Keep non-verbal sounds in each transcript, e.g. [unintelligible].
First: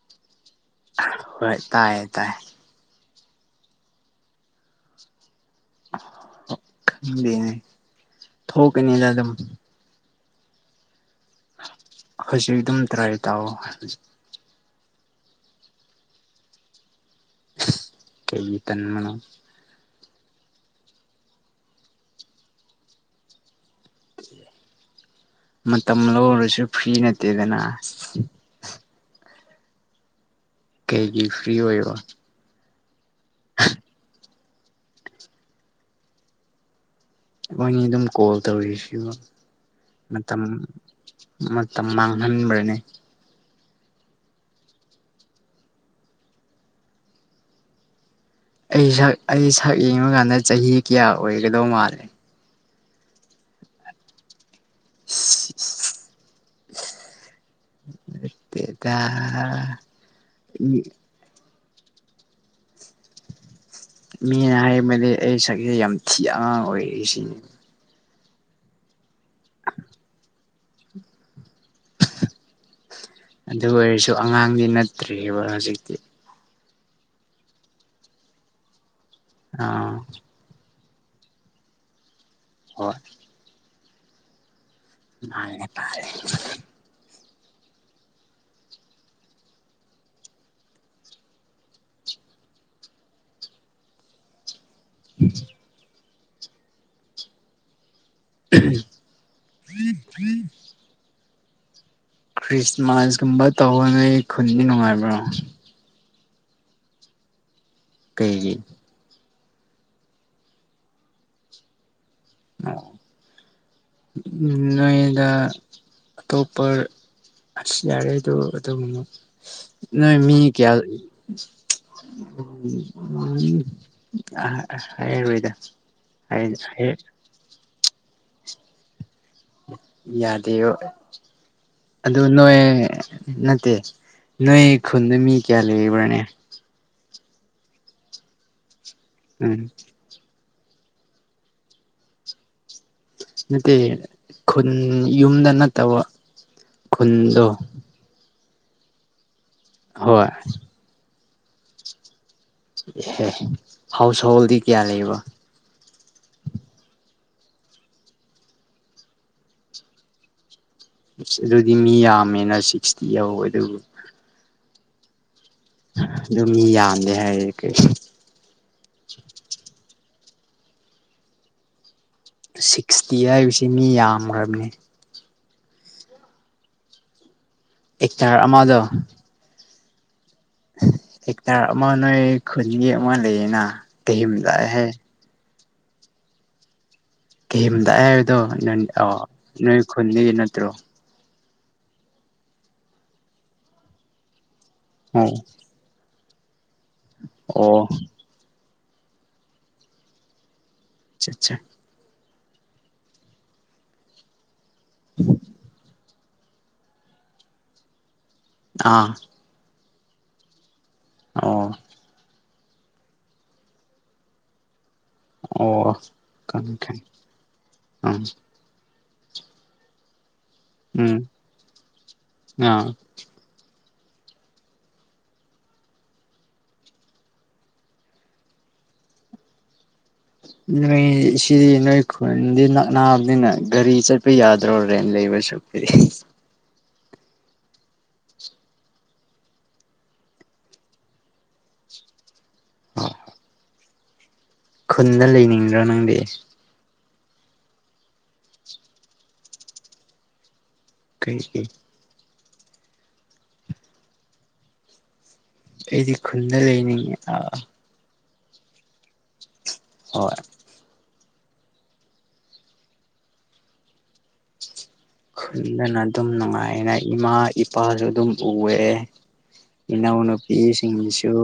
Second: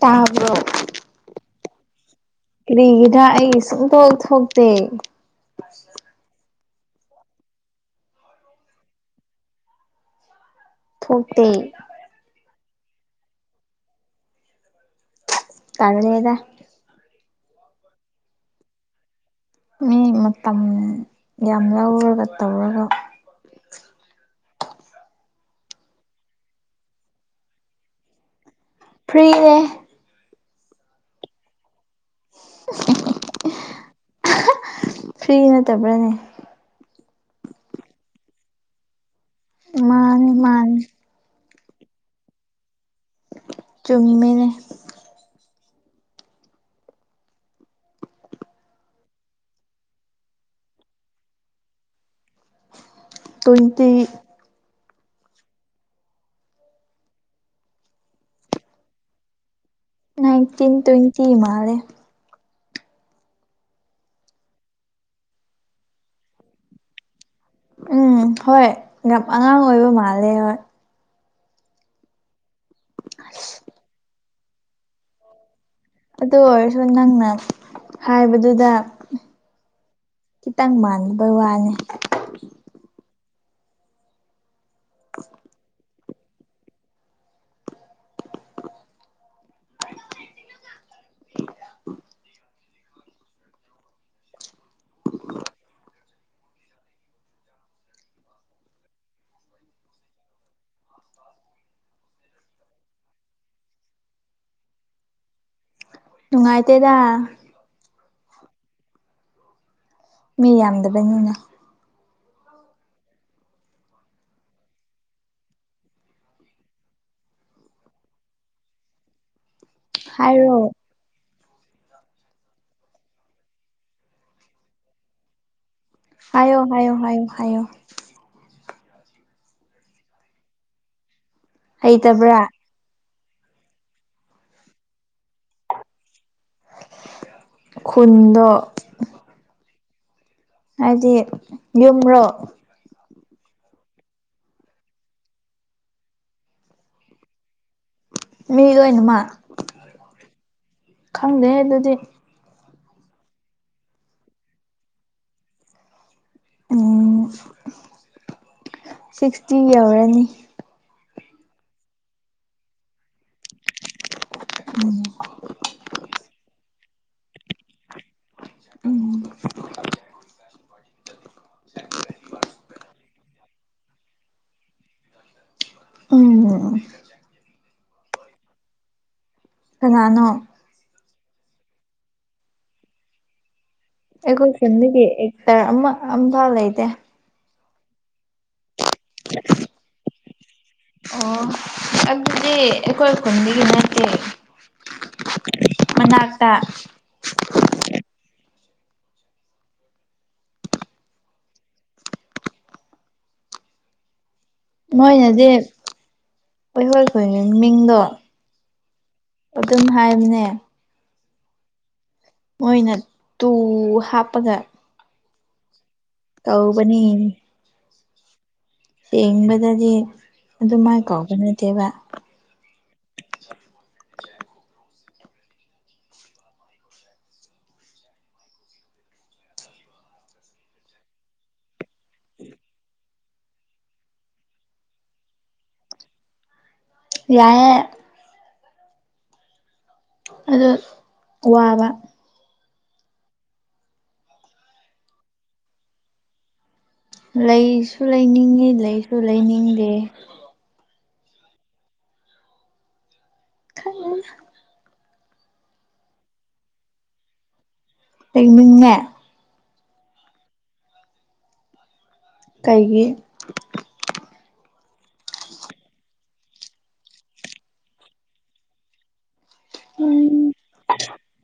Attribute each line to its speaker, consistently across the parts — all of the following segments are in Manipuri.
Speaker 1: ꯇꯥꯕ꯭ꯔꯣ
Speaker 2: ꯍꯣꯏ ꯇꯥꯏꯌꯦ ꯇꯥꯏ
Speaker 1: ꯀꯔꯤꯒꯤꯗ ꯑꯩ ꯁꯨꯡꯇꯣꯛ ꯊꯣꯛꯇꯦ
Speaker 2: ꯈꯪꯗꯦꯅꯦ ꯊꯣꯛꯀꯅꯤꯗꯥ ꯑꯗꯨꯝ
Speaker 1: ꯊꯣꯛꯇꯦ
Speaker 2: ꯍꯧꯖꯤꯛ ꯑꯗꯨꯝ ꯇ꯭ꯔꯥꯏ ꯇꯥꯑꯣ
Speaker 1: ꯇꯟꯂꯦꯗꯥ
Speaker 2: ꯀꯩꯒꯤ ꯇꯟꯕꯅꯣ
Speaker 1: ꯃꯤ ꯃꯇꯝ ꯌꯥꯝ ꯂꯧꯔꯒ ꯇꯧꯔꯒ
Speaker 2: ꯃꯇꯝ ꯂꯧꯔꯁꯨ ꯐ꯭ꯔꯤ ꯅꯠꯇꯦꯗꯅ
Speaker 1: ꯐ꯭ꯔꯤꯅꯦ
Speaker 2: ꯀꯩꯒꯤ ꯐ꯭ꯔꯤ ꯑꯣꯏꯔꯤꯕꯥ
Speaker 1: ꯐ꯭ꯔꯤ ꯅꯠꯇꯕ꯭ꯔꯥꯅꯦ
Speaker 2: ꯑꯈꯣꯏꯅꯤ ꯑꯗꯨꯝ ꯀꯣꯜ ꯇꯧꯔꯤꯁꯤꯕꯨ
Speaker 1: ꯃꯥꯅꯦ
Speaker 2: ꯃꯇꯝ
Speaker 1: ꯃꯥꯅꯦ
Speaker 2: ꯃꯇꯝ ꯃꯥꯡꯍꯟꯕ꯭ꯔꯥꯅꯦ
Speaker 1: ꯆꯨꯝꯃꯤꯅꯦ
Speaker 2: ꯑꯩ ꯁꯛ ꯑꯩ ꯁꯛ ꯌꯦꯡꯕ ꯀꯥꯟꯗ ꯆꯍꯤ ꯀꯌꯥ ꯑꯣꯏꯒꯗꯧ ꯃꯥꯜꯂꯦ
Speaker 1: ꯇ꯭ꯋꯦꯟꯇꯤ
Speaker 2: ꯁꯤꯁ ꯅꯠꯇꯦꯗꯥ
Speaker 1: ꯅꯥꯏꯟꯇꯤꯟ ꯇ꯭ꯋꯦꯟꯇꯤ ꯃꯥꯜꯂꯦ
Speaker 2: ꯃꯤꯅ ꯍꯥꯏꯕꯗꯤ ꯑꯩ ꯁꯛꯁꯦ ꯌꯥꯝ ꯊꯤ ꯑꯉꯥꯡ ꯑꯣꯏꯔꯤ ꯁꯤꯅꯤ
Speaker 1: ꯎꯝ ꯍꯣꯏ ꯌꯥꯝ ꯑꯉꯥꯡ ꯑꯣꯏꯕ ꯃꯥꯜꯂꯦ ꯍꯣꯏ
Speaker 2: ꯑꯗꯨ ꯑꯣꯏꯔꯁꯨ ꯑꯉꯥꯡꯗꯤ ꯅꯠꯇ꯭ꯔꯤꯕ ꯍꯧꯖꯤꯛꯇꯤ
Speaker 1: ꯑꯗꯨ ꯑꯣꯏꯔꯁꯨ ꯅꯪꯅ ꯍꯥꯏꯕꯗꯨꯗ
Speaker 2: ꯑꯥ
Speaker 1: ꯈꯤꯇꯪ ꯃꯥꯟꯕꯩ ꯋꯥꯅꯤ
Speaker 2: ꯍꯣꯏ ꯃꯥꯜꯂꯦ ꯃꯥꯜꯂꯦ
Speaker 1: [unintelligible]
Speaker 2: ꯎꯝ ꯊꯔꯤꯔꯤ ꯈ꯭ꯔꯤꯁꯃꯥꯁꯀꯨꯝꯕ ꯇꯧꯕ ꯅꯣꯏ ꯈꯨꯟꯗꯤ ꯅꯨꯡꯉꯥꯏꯕ꯭ꯔꯣ
Speaker 1: ꯅꯨꯡꯉꯥꯏꯇꯦꯗ
Speaker 2: ꯀꯩꯒꯤ
Speaker 1: ꯃꯤ ꯌꯥꯝꯗꯕꯩꯅꯤꯅ [unintelligible]
Speaker 2: ꯎꯝ ꯅꯣꯏꯗ ꯑꯇꯣꯞꯄ ꯑꯁ ꯌꯥꯔꯦꯗꯨ ꯑꯗꯨ ꯑꯃ ꯅꯣꯏ ꯃꯤ
Speaker 1: ꯍꯥꯏꯔꯣ
Speaker 2: ꯀꯌꯥ ꯑ ꯑ ꯍꯥꯏꯔꯔꯣꯏꯗ
Speaker 1: ꯍꯥꯏꯌꯣ ꯍꯥꯏꯌꯣ ꯍꯥꯏꯌꯣ ꯍꯥꯏꯌꯣ
Speaker 2: ꯌꯥꯗꯦꯌꯨ ꯑꯗꯨ
Speaker 1: ꯍꯩꯇꯕ꯭ꯔꯥ
Speaker 2: ꯅꯣꯏ ꯅꯠꯇꯦ ꯅꯣꯏ ꯈꯨꯟꯗ ꯃꯤ ꯀꯌꯥ ꯂꯩꯕ꯭ꯔꯅꯦ
Speaker 1: ꯈꯨꯟꯗꯣ
Speaker 2: ꯎꯝ
Speaker 1: ꯍꯥꯏꯗꯤ ꯌꯨꯝꯔꯣ
Speaker 2: ꯅꯠꯇꯦ ꯈꯨꯟ ꯌꯨꯝꯗ ꯅꯠꯇꯕ ꯈꯨꯟꯗꯣ
Speaker 1: ꯃꯤ ꯂꯣꯏꯅꯃꯛ
Speaker 2: ꯍꯣꯏ
Speaker 1: ꯈꯪꯗꯦ ꯑꯗꯨꯗꯤ
Speaker 2: ꯑꯦꯍꯦ ꯍꯥꯎꯁ ꯍꯣꯜꯗꯤ ꯀꯌꯥ ꯂꯩꯕ
Speaker 1: ꯎꯝ ꯁꯤꯛꯁꯇꯤ ꯌꯧꯔꯅꯤ
Speaker 2: ꯏꯁ ꯑꯗꯨꯗꯤ ꯃꯤ ꯌꯥꯝꯃꯦꯅ ꯁꯤꯛꯁꯇꯤ ꯌꯥꯋꯦ ꯑꯗꯨꯕꯨ
Speaker 1: ꯎꯝ
Speaker 2: ꯑꯗꯣ ꯃꯤ ꯌꯥꯝꯗꯦ ꯍꯥꯏꯔꯦ ꯀꯩ
Speaker 1: ꯎꯝ
Speaker 2: ꯁꯤꯛꯁꯇꯤ ꯍꯥꯏꯕꯁꯤ ꯃꯤ ꯌꯥꯝꯒ꯭ꯔꯝꯅꯦ
Speaker 1: ꯎꯝ
Speaker 2: ꯑꯦꯛꯇꯔ ꯑꯃꯗꯣ
Speaker 1: ꯀꯅꯥꯅꯣ
Speaker 2: ꯑꯦꯛꯇꯔ ꯑꯃ ꯅꯣꯏ ꯈꯨꯟꯒꯤ ꯑꯃ ꯂꯩꯌꯦꯅ
Speaker 1: ꯑꯩꯈꯣꯏ
Speaker 2: ꯀꯩꯍꯤꯝꯗꯥꯏ ꯍꯥꯏ
Speaker 1: ꯐꯦꯝꯂꯤꯒꯤ ꯑꯦꯛꯇꯔ ꯑꯃ ꯑꯝꯐꯥꯎ ꯂꯩꯇꯦ
Speaker 2: ꯀꯤꯝꯗꯥꯏ ꯍꯥꯏꯕꯗꯣ ꯅꯪ ꯑꯣ ꯅꯣꯏ ꯈꯨꯟꯗꯒꯤ ꯅꯠꯇ꯭ꯔꯣ
Speaker 1: ꯑꯣ ꯑꯗꯨꯗꯤ ꯑꯩꯈꯣꯏ ꯈꯨꯟꯗꯒꯤ ꯅꯠꯇꯦ
Speaker 2: ꯑꯣ
Speaker 1: ꯃꯅꯥꯛꯇ
Speaker 2: ꯑꯣ ꯑꯆꯥꯆꯥ
Speaker 1: ꯃꯣꯏꯅꯗꯤ ꯍꯣꯏ ꯍꯣꯏ ꯈꯨꯟꯒꯤ ꯃꯤꯡꯗꯣ
Speaker 2: ꯑꯥ
Speaker 1: ꯑꯗꯨꯝ ꯍꯥꯏꯕꯅꯦ
Speaker 2: ꯑꯣ
Speaker 1: ꯃꯣꯏꯅ ꯇꯨ ꯍꯥꯞꯄꯒ
Speaker 2: ꯑꯣ ꯈꯪꯉꯦ
Speaker 1: ꯀꯧꯕꯅꯤ
Speaker 2: ꯈꯪꯉꯦ ꯑꯝ
Speaker 1: ꯌꯦꯦꯥꯡꯕꯗꯗꯤ ꯑꯗꯨꯃꯥꯏ
Speaker 2: ꯎꯝ
Speaker 1: ꯀꯥꯎꯕ ꯅꯠꯇꯦꯕ
Speaker 2: ꯑꯥ ꯅꯣꯏ ꯁꯤꯗꯤ ꯅꯣꯏ ꯈꯨꯟꯗꯤ ꯅꯛꯅꯥꯕꯅꯤꯅ ꯒꯥꯔꯤ ꯆꯠ ꯄ ꯌꯥꯗ꯭ꯔꯣ ꯔꯦꯟ ꯂꯩꯕꯁꯨ ꯄꯤꯔꯤ
Speaker 1: ꯌꯥꯏꯌꯦ ꯑꯗꯨ ꯋꯥꯕ
Speaker 2: ꯈꯨꯟꯗ ꯂꯩꯅꯤꯡꯗ꯭ꯔꯣ ꯅꯪꯗꯤ
Speaker 1: ꯂꯩꯁꯨ ꯂꯩꯅꯤꯡꯉꯤ ꯂꯩꯁꯨ ꯂꯩꯅꯤꯡꯗꯦ
Speaker 2: ꯀꯩꯒꯤ
Speaker 1: ꯈꯪꯗꯦꯗ
Speaker 2: ꯑꯩꯗꯤ ꯈꯨꯟꯗ ꯂꯩꯅꯤꯡꯉꯦ ꯑꯥ
Speaker 1: ꯂꯩꯩꯅꯤꯡꯉꯦ
Speaker 2: ꯍꯣꯏ
Speaker 1: ꯀꯩꯒꯤ
Speaker 2: ꯈꯨꯟꯗꯅ ꯑꯗꯨꯝ ꯅꯨꯡꯉꯥꯏꯅꯥ ꯏꯃꯥ ꯏꯄꯥꯁꯨ ꯑꯗꯨꯝ ꯎꯋꯦ ꯏꯅꯥꯎꯅꯨꯞ
Speaker 1: ꯎꯝ
Speaker 2: ꯄꯤꯁꯤꯡꯁꯨ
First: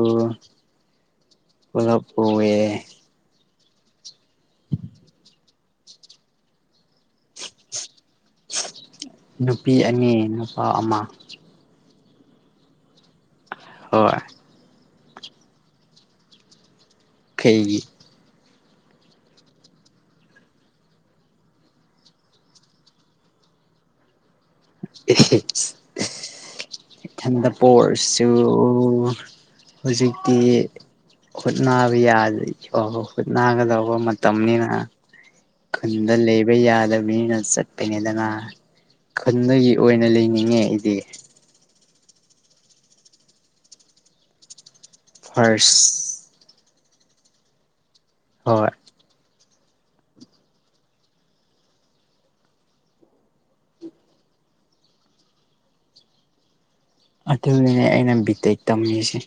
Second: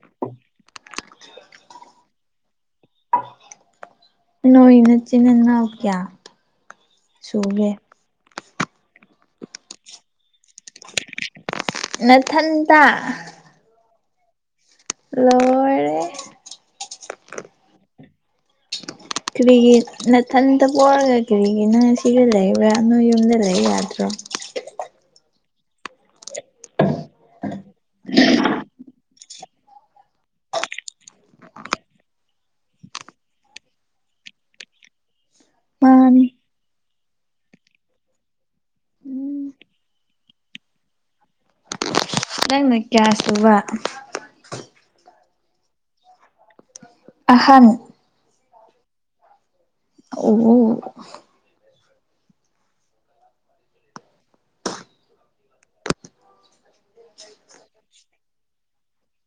Speaker 2: ꯄꯨꯂꯞ ꯎꯋꯦ
Speaker 1: ꯅꯣꯏ ꯅꯆꯤꯟ ꯅꯅꯥꯎ ꯀ꯭ꯌꯥ ꯁꯨꯒꯦ
Speaker 2: ꯅꯨꯄꯤ ꯑꯅꯤ ꯅꯨꯄꯥ ꯑꯃ
Speaker 1: ꯅꯊꯟꯇ
Speaker 2: ꯍꯣꯏ
Speaker 1: ꯂꯣꯏꯔꯦ
Speaker 2: ꯀꯩꯒꯤ
Speaker 1: ꯀꯔꯤꯒꯤ ꯅꯥꯊꯟꯇ ꯄꯣꯛꯔꯒ ꯀꯔꯤꯒꯤ ꯅꯪ ꯁꯤꯒ ꯂꯩꯕ꯭ꯔꯥ ꯅꯣꯏ ꯌꯨꯝꯗ ꯂꯩꯌꯨ ꯌꯥꯗ꯭ꯔꯣ
Speaker 2: [unintelligible] ꯏꯊꯟꯗ ꯄꯣꯔꯁꯨ ꯍꯨꯖꯤꯛꯇꯤ ꯍꯨꯠꯅꯕ ꯌꯥꯔꯤꯕꯥꯎ ꯍꯨꯠꯅꯥꯒꯗꯧꯕ ꯃꯇꯝꯅꯤꯅ ꯈꯨꯟꯗ
Speaker 1: ꯃꯥꯅꯤ
Speaker 2: ꯂꯩꯕ ꯌꯥꯗꯕꯅꯤꯅ ꯆꯠꯄꯅꯤꯗꯅꯥ
Speaker 1: ꯎꯝ
Speaker 2: ꯈꯟꯗꯒꯤ ꯑꯣꯏꯅ ꯂꯩꯅꯤꯡꯉꯦ ꯑꯩꯗꯤ
Speaker 1: ꯅꯪꯅ ꯀ꯭ꯌꯥꯁꯨꯕ
Speaker 2: ꯐ꯭ꯔꯥꯁ
Speaker 1: ꯑꯍꯟ
Speaker 2: ꯍꯣꯏ
Speaker 1: ꯑꯣ
Speaker 2: ꯑꯗꯨꯗꯨꯅꯦ ꯑꯩꯅ ꯕꯤ ꯇꯦꯛ ꯇꯝꯃꯤꯁꯦ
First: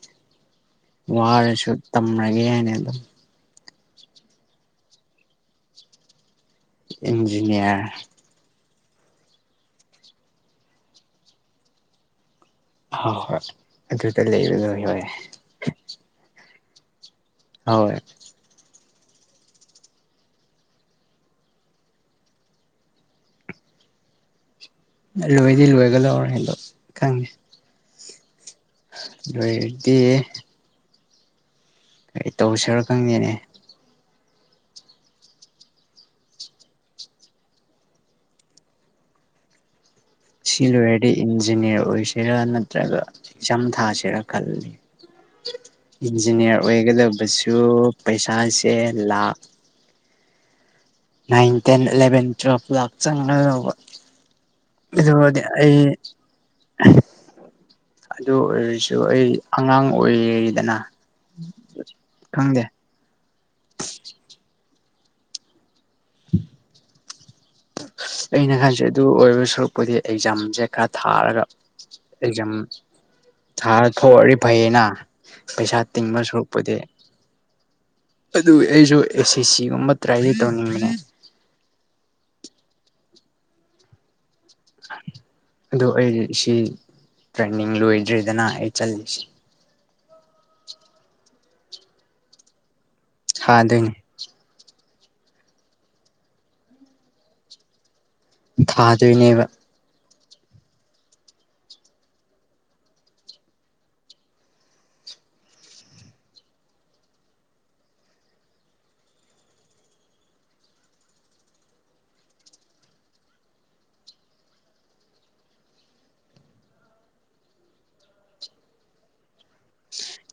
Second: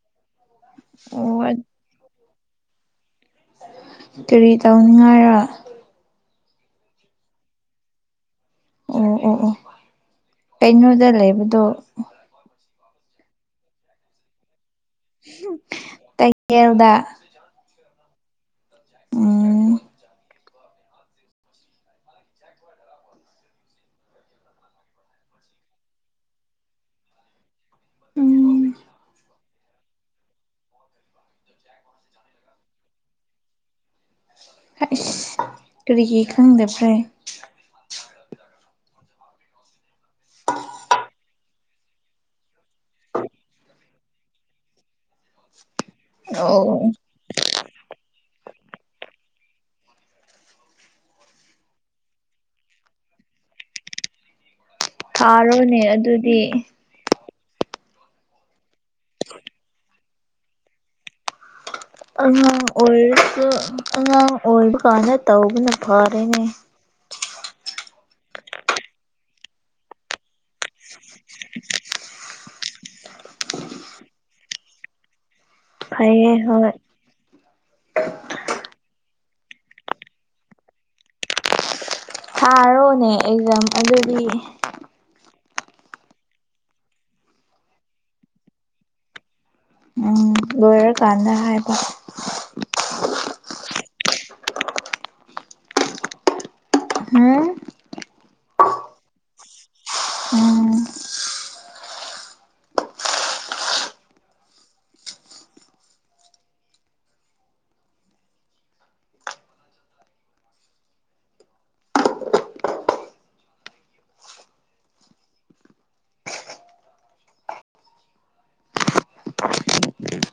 Speaker 1: ꯑꯣ
Speaker 2: ꯋꯥꯔꯁꯨ ꯇꯝꯔꯒꯦꯅ ꯑꯗꯨꯝ
Speaker 1: ꯀꯔꯤ ꯇꯧꯅꯤꯡꯉꯥꯏꯔꯥ
Speaker 2: ꯆꯤꯟꯖꯨꯅꯦ
Speaker 1: ꯎꯝ ꯎ ꯎꯝ ꯀꯩꯅꯣꯗ ꯂꯩꯕꯗꯣ
Speaker 2: ꯍꯣꯏ ꯍꯣꯏ ꯑꯗꯨꯗ ꯂꯩꯕ ꯅꯣꯏ ꯍꯣꯏ
Speaker 1: ꯇꯛꯌꯦꯜꯗ
Speaker 2: ꯍꯣꯏ
Speaker 1: ꯎꯝ
Speaker 2: ꯂꯣꯏꯗꯤ ꯂꯣꯏꯒ ꯂꯧꯔꯦꯗꯣ ꯈꯪꯉꯦ
Speaker 1: ꯎꯝ
Speaker 2: ꯑꯗꯨꯏꯗꯤ ꯑꯩ ꯇꯧꯁꯤꯔ ꯈꯪꯗꯦꯅꯦ
Speaker 1: ꯑꯩꯁ ꯀꯔꯤꯒꯤ ꯈꯪꯗꯕ꯭ꯔꯦ
Speaker 2: ꯁꯤ ꯂꯣꯏꯔꯗꯤ ꯏꯟꯖꯤꯅꯤꯌꯥꯔ ꯑꯣꯏꯁꯤꯔꯥ ꯅꯠꯇ꯭ꯔꯒ ꯑꯦꯛꯖꯥꯝ ꯊꯥꯁꯤꯔꯥ ꯈꯜꯂꯤ
Speaker 1: [inaudible]
Speaker 2: ꯏꯟꯖꯤꯅꯤꯌꯥꯔ
Speaker 1: ꯑꯣ
Speaker 2: ꯑꯣꯏꯒꯗꯕꯁꯨ ꯄꯩꯁꯥꯁꯦ ꯂꯥꯛ ꯅꯥꯏꯟ ꯇꯦꯟ ꯏꯂꯕꯦꯟ ꯇꯨꯌꯦꯜꯄ ꯂꯥꯛ ꯆꯥꯡꯂꯗꯧꯕ
Speaker 1: ꯊꯥꯔꯣꯅꯦ ꯑꯗꯨꯗꯤ
Speaker 2: ꯑꯗꯨ ꯑꯣꯏꯔꯁꯨ ꯑꯩ ꯑꯉꯥꯡ ꯑꯣꯏꯔꯤꯔꯤꯗꯅ
Speaker 1: ꯑꯉꯥꯡ ꯑꯣꯏꯔꯁꯨ ꯑꯉꯥꯡ ꯑꯣꯏꯕ ꯀꯥꯟꯗ ꯇꯧꯕꯅ ꯐꯥꯔꯦꯅꯦ
Speaker 2: ꯑꯩꯅ ꯍꯥꯏꯖꯦ ꯑꯗꯨ ꯑꯣꯏꯗꯨꯏ ꯁꯔꯨꯛꯄꯨꯗꯤ ꯑꯦꯛꯖꯥꯝꯁꯦ ꯈꯔ ꯊꯥꯔꯒ ꯑꯦꯛꯖꯥꯝ ꯊꯥ ꯊꯣꯛꯂꯗꯤ ꯐꯩꯌꯦꯅ ꯄꯩꯁꯥ ꯇꯤꯡꯕ
Speaker 1: ꯐꯩꯌꯦ ꯍꯣꯏ
Speaker 2: ꯁꯔꯨꯛꯄꯨꯗꯤ ꯑꯗꯨ ꯑꯩꯁꯨ ꯑꯦ ꯁꯤ ꯁꯤꯒꯨꯝꯕ ꯇ꯭ꯔꯥꯏꯗꯤ ꯇꯧꯅꯤꯡꯕꯅꯦ
Speaker 1: ꯊꯥꯔꯣꯅꯦ ꯑꯦꯀꯖꯥꯝ ꯑꯗꯨꯗꯤ
Speaker 2: ꯑꯗꯣ ꯑꯩ ꯁꯤ ꯇ꯭ꯔꯦꯟꯅꯤꯡ ꯂꯣꯏꯗ꯭ꯔꯦꯗꯅ ꯑꯩ ꯆꯜꯂꯤꯁꯤ
Speaker 1: ꯎꯝ ꯂꯣꯏꯔ ꯀꯥꯟꯗ ꯍꯥꯏꯕ
Speaker 2: ꯊꯗꯨꯏꯅꯦ
Speaker 1: ꯍꯨꯝ
Speaker 2: ꯊꯥꯗꯣꯏꯅꯦꯕ꯫
Speaker 1: ꯎꯝ꯫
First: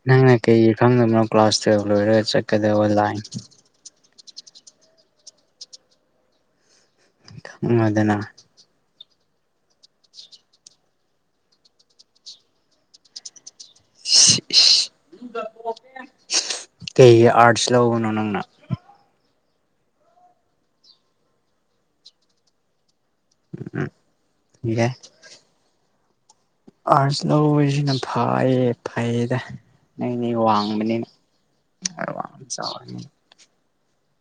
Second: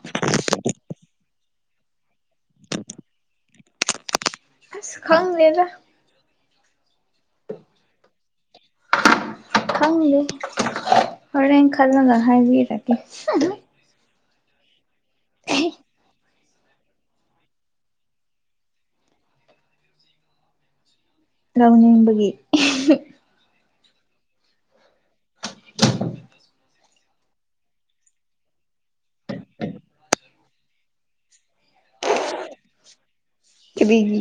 Speaker 2: ꯅꯪꯅ ꯀꯩ ꯏ ꯈꯪꯗꯕꯅꯣ ꯀ꯭ꯂꯥꯁ ꯇꯨꯌꯦꯜꯕ ꯂꯣꯏꯔꯒ ꯆꯠꯀꯗꯕ ꯂꯥꯏꯟ꯫
Speaker 1: ꯈꯪꯗꯦꯗꯥ꯫
Speaker 2: ꯈꯪꯉꯣꯗꯅꯥ꯫
Speaker 1: ꯈꯪꯗꯦ꯫ ꯍꯣꯔꯦꯟ ꯈꯜꯂꯒ ꯍꯥꯏꯕꯤꯔꯛꯀꯦ꯫
Speaker 2: ꯀꯩꯒꯤ ꯑꯥꯔꯠꯁ ꯂꯧꯕꯅꯣ ꯅꯪꯅ꯫
Speaker 1: ꯂꯧꯅꯤꯡꯕꯒꯤ꯫
Speaker 2: ꯎꯝ ꯌꯥꯏ꯫
Speaker 1: [unintelligible]
Speaker 2: ꯑꯥꯔꯠꯁ ꯂꯧꯕꯁꯤꯅ ꯐꯩꯌꯦ ꯐꯩꯌꯦꯗ ꯅꯪꯗꯤ‌ ꯋꯥꯡꯕꯅꯤꯅ꯫ [unintelligible]
Speaker 1: ꯀꯔꯤꯒꯤ꯫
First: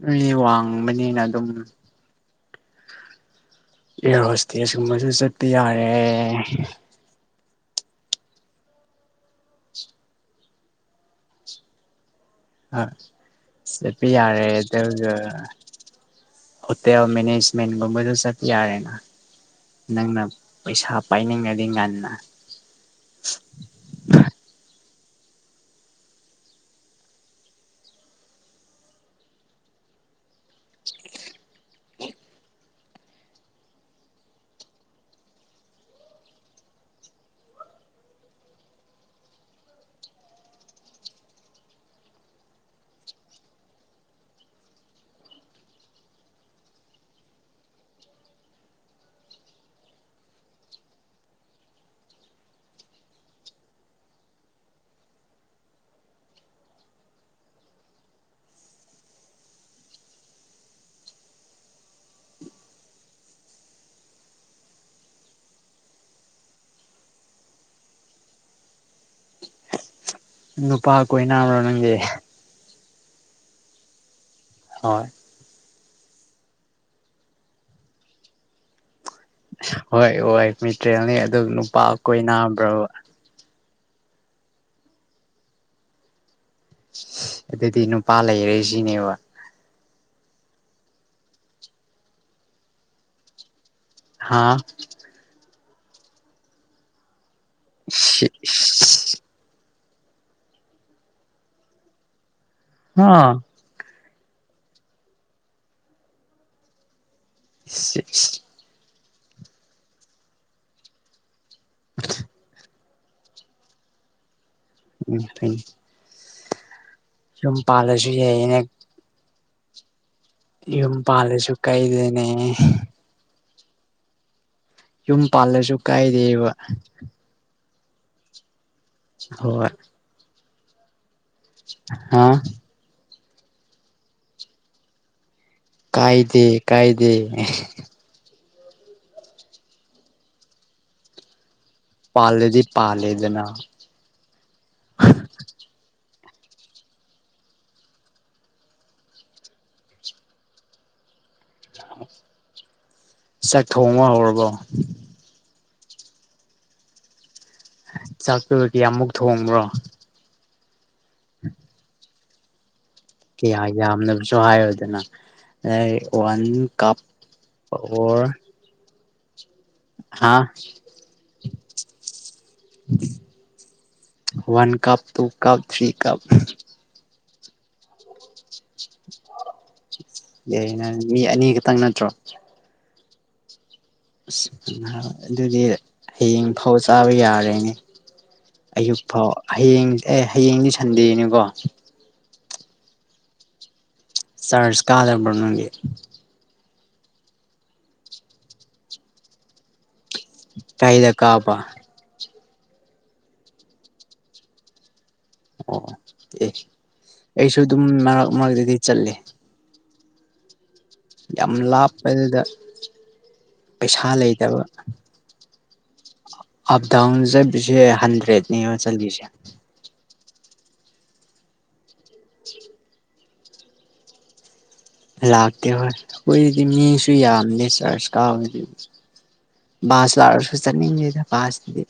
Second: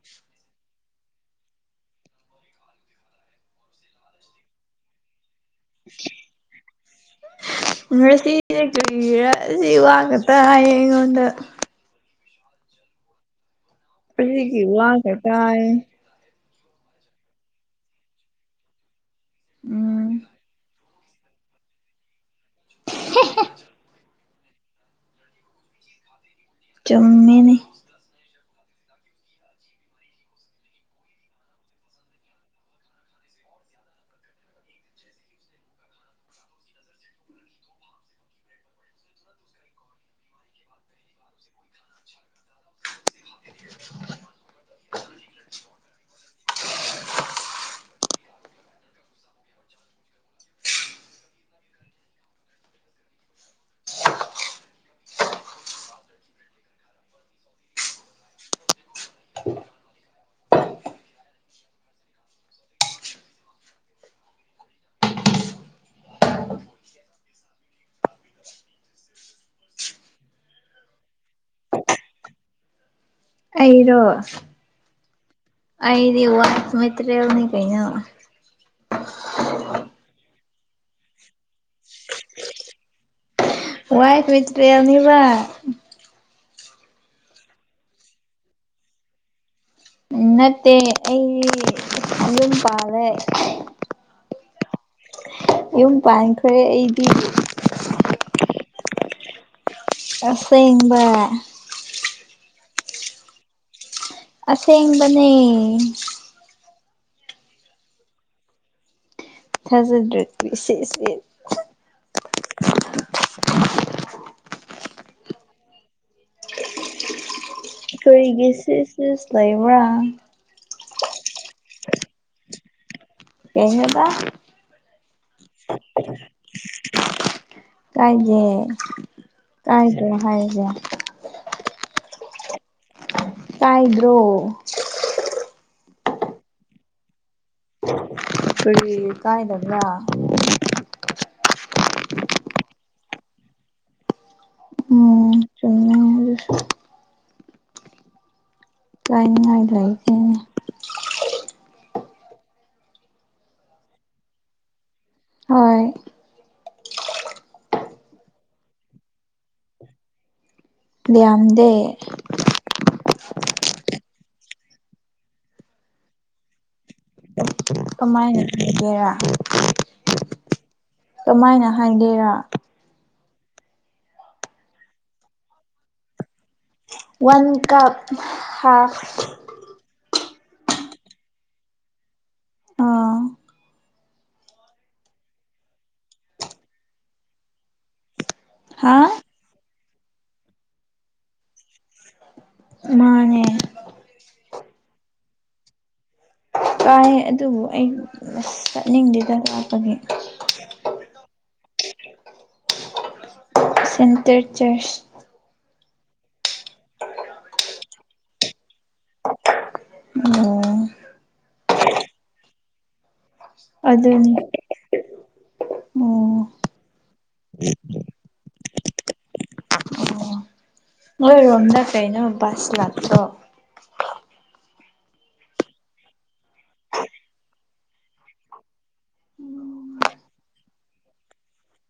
Speaker 2: ꯅꯪꯗꯤ ꯋꯥꯡꯕꯅꯤꯅ ꯑꯗꯨꯝ ꯑꯦꯌꯔ ꯍꯣꯁꯇꯦꯁ ꯀꯨꯝꯕꯁꯨ ꯆꯠꯄ ꯌꯥꯔꯦ꯫
Speaker 1: ꯉꯁꯤꯁꯦ ꯀꯔꯤꯔꯥ ꯁꯤ ꯋꯥ ꯉꯇ ꯍꯥꯏꯌꯦ ꯑꯩꯉꯣꯟꯗ꯫
Speaker 2: ꯑ ꯆꯠꯄ ꯌꯥꯔꯦ
Speaker 1: ꯑꯁꯤꯒꯤ ꯋꯥ
Speaker 2: ꯑꯗꯨ
Speaker 1: ꯈꯛꯇ ꯍꯥꯏꯌꯦ
Speaker 2: ꯍꯣꯇꯦꯜ ꯃꯦꯅꯦꯖꯃꯦꯟꯒꯨꯝꯕꯗꯣ ꯆꯠꯄ ꯌꯥꯔꯦꯅ꯫ ꯅꯪꯅ
Speaker 1: ꯎꯝ
Speaker 2: ꯄꯩꯁꯥ ꯄꯥꯏꯅꯤꯡꯉꯗꯤ ꯉꯟꯅ
Speaker 1: [unintelligible] ꯆꯨꯝꯃꯤꯅꯦ
Speaker 2: ꯅꯨꯄꯥ ꯀꯣꯏꯅꯥꯕ꯭ꯔꯣ ꯅꯪꯒꯤ
Speaker 1: ꯑꯩꯔꯣ
Speaker 2: ꯍꯣꯏ
Speaker 1: ꯑꯩꯗꯤ ꯋꯥꯏꯐ ꯃꯦꯇ꯭ꯔꯤꯌꯦꯜꯅꯤ ꯀꯩꯅꯣ
Speaker 2: ꯍꯣꯏ ꯍꯣꯏ ꯃꯤꯇ꯭ꯔꯦꯜꯅꯤ ꯑꯗꯨ ꯅꯨꯄꯥ ꯀꯣꯏꯅꯕ꯭ꯔꯥꯕ
Speaker 1: ꯋꯥꯏꯐ ꯃ‌ꯦꯇ꯭ꯔꯤꯌ‌ꯦꯟꯅꯤꯕ
Speaker 2: ꯑꯗꯨꯗꯤ ꯅꯨꯄꯥ ꯂꯩꯔꯦ ꯁꯤꯅꯦꯕ
Speaker 1: ꯅꯠꯇꯦ ꯑꯩꯗꯤ ꯌꯨꯝ ꯄꯥꯜꯂꯦ
Speaker 2: ꯍꯥꯥ
Speaker 1: ꯌꯨꯝ ꯄꯥꯟꯈ꯭ꯔꯦ ꯑꯩꯗꯤ
Speaker 2: [unintelligible]
Speaker 1: ꯑꯁꯦꯡꯕ
Speaker 2: ꯍꯥ
Speaker 1: ꯑꯁꯦꯡꯕꯅꯦ
Speaker 2: [unintelligible]
Speaker 1: ꯊꯥꯖꯗ꯭ꯔꯗꯤ ꯁꯤꯖ ꯌꯦ
Speaker 2: [inaudible] ꯎꯝ ꯐꯩꯌꯦ ꯄꯥꯜꯂꯁꯨ
Speaker 1: ꯑꯩꯈ‌ꯣꯏꯒꯤ
Speaker 2: ꯌꯥꯏꯌꯦꯅꯦ
Speaker 1: ꯁꯤꯁ ꯁꯤꯁ ꯂꯩꯕ꯭ꯔꯥ
Speaker 2: ꯌꯨꯝ ꯄꯥꯜꯂꯁꯨ ꯀꯥꯏꯗꯦꯅꯦ
Speaker 1: ꯀꯩꯅ‌ꯣꯗ
Speaker 2: ꯌꯨꯝ ꯄꯥꯜꯂꯁꯨ ꯀꯥꯏꯗꯦꯕ
Speaker 1: ꯀꯥꯏꯗꯦ
Speaker 2: ꯍꯣꯏ
Speaker 1: ꯀꯩꯅꯣ ꯍꯥꯏꯖꯦ꯫
Speaker 2: ꯍꯥꯥ
Speaker 1: ꯀꯥꯏꯗ꯭ꯔ‌ꯣ
Speaker 2: ꯀꯥꯏꯗꯦ ꯀꯥꯏꯗꯦ
Speaker 1: ꯀꯔꯤꯒꯤ ꯀꯥꯏꯗꯕ꯭ꯔꯥ
Speaker 2: ꯄꯥꯂꯗꯤ ꯄꯥꯂꯦꯗꯅ
Speaker 1: ꯎꯝ ꯆꯨꯝꯃ‌ꯦ ꯑꯗꯨꯁꯨ ꯀꯥꯏꯅꯤꯡꯉꯥꯏ ꯂꯩꯇꯦꯅꯦ
Speaker 2: ꯆꯥꯛ ꯊꯣꯡꯕ ꯍꯧꯔꯕꯣ
Speaker 1: ꯍꯧꯔ‌ꯦ
Speaker 2: ꯆꯥꯛꯇꯨꯗꯤ ꯑꯃꯨꯛ ꯊꯣꯡꯕ꯭ꯔꯣ
Speaker 1: ꯌꯥꯝꯗꯦ
Speaker 2: ꯀ꯭ꯌꯥ ꯌꯥꯝꯅꯕꯁꯨ ꯍꯥꯏꯌꯣꯗꯅ ꯑꯗꯩ ꯋꯥꯟ ꯀꯞ
Speaker 1: ꯀꯃꯥꯏꯅ ꯊꯤꯒꯦꯔꯥ
Speaker 2: ꯍꯥꯥ
Speaker 1: ꯀꯃꯥꯏꯅ ꯍꯥꯏꯒꯦꯔꯥ
Speaker 2: one cup two cup three cup
Speaker 1: one cup half
Speaker 2: ꯌꯥꯏ ꯅꯪ ꯃꯤ ꯑꯅꯤ ꯈꯛꯇꯪ ꯅꯠꯇ꯭ꯔꯣ?
Speaker 1: ꯑꯥ
Speaker 2: ꯑꯁ ꯑꯗꯨꯗꯤ ꯍꯌꯦꯡ ꯐꯥꯎ ꯆꯥꯕ ꯌꯥꯔꯦꯅꯦ꯫
Speaker 1: ꯍꯥ
Speaker 2: ꯑꯌꯨꯛ ꯐꯥꯎ ꯍꯌꯦꯡ ꯑꯦ ꯍꯌꯦꯡꯗꯤ ꯁꯟꯗꯦꯅꯦꯀꯣ꯫
Speaker 1: ꯃꯥꯟꯅꯦ
Speaker 2: ꯆꯔꯁ ꯀꯥꯗꯕꯔꯣ ꯅꯪꯗꯤ
Speaker 1: ꯀꯥꯏ ꯑꯗꯨꯕꯨ ꯑꯩ ꯑꯁ ꯆꯠꯅꯤꯡꯗꯦꯗ ꯂꯥꯞꯄꯒꯤ꯫
Speaker 2: ꯀꯩꯗ ꯀꯥꯕ
Speaker 1: ꯁꯦꯟꯇꯔ ꯆꯔꯆ
Speaker 2: ꯑꯣ ꯑꯦ ꯑꯩꯁꯨ ꯑꯗꯨꯝ ꯃꯔꯛ ꯃꯔꯛꯇꯗꯤ ꯆꯠꯂꯦ꯫
Speaker 1: ꯑꯣ
Speaker 2: ꯌꯥꯝ ꯂꯥꯞꯄꯗꯨꯗ ꯄꯩꯁꯥ
Speaker 1: ꯑꯗꯨꯅꯤ
Speaker 2: ꯂꯩꯇꯕ꯫
Speaker 1: ꯑꯣ
Speaker 2: ꯑꯞ ꯗꯥꯎꯟ ꯆꯠꯂꯤꯁꯦ ꯍꯟꯗ꯭ꯔꯦꯠꯅꯦꯕ ꯆꯠꯂꯤꯁꯦ꯫
Speaker 1: ꯅꯣꯏ ꯔꯣꯝꯗꯥ ꯀꯩꯅꯣ ꯕꯁ ꯂꯥꯛꯇꯔꯣ?
Speaker 2: ꯂꯥꯛꯇꯦ ꯍꯣꯏ ꯑꯩꯈꯣꯏꯗꯤ ꯃꯤꯁꯨ ꯌꯥꯝꯗꯦ ꯆꯥꯔꯖ ꯀꯥꯕꯗꯤ ꯕꯥꯁ ꯂꯥꯛꯔꯁꯨ ꯆꯠꯅꯤꯡꯉꯦꯗ ꯕꯥꯁꯇꯗꯤ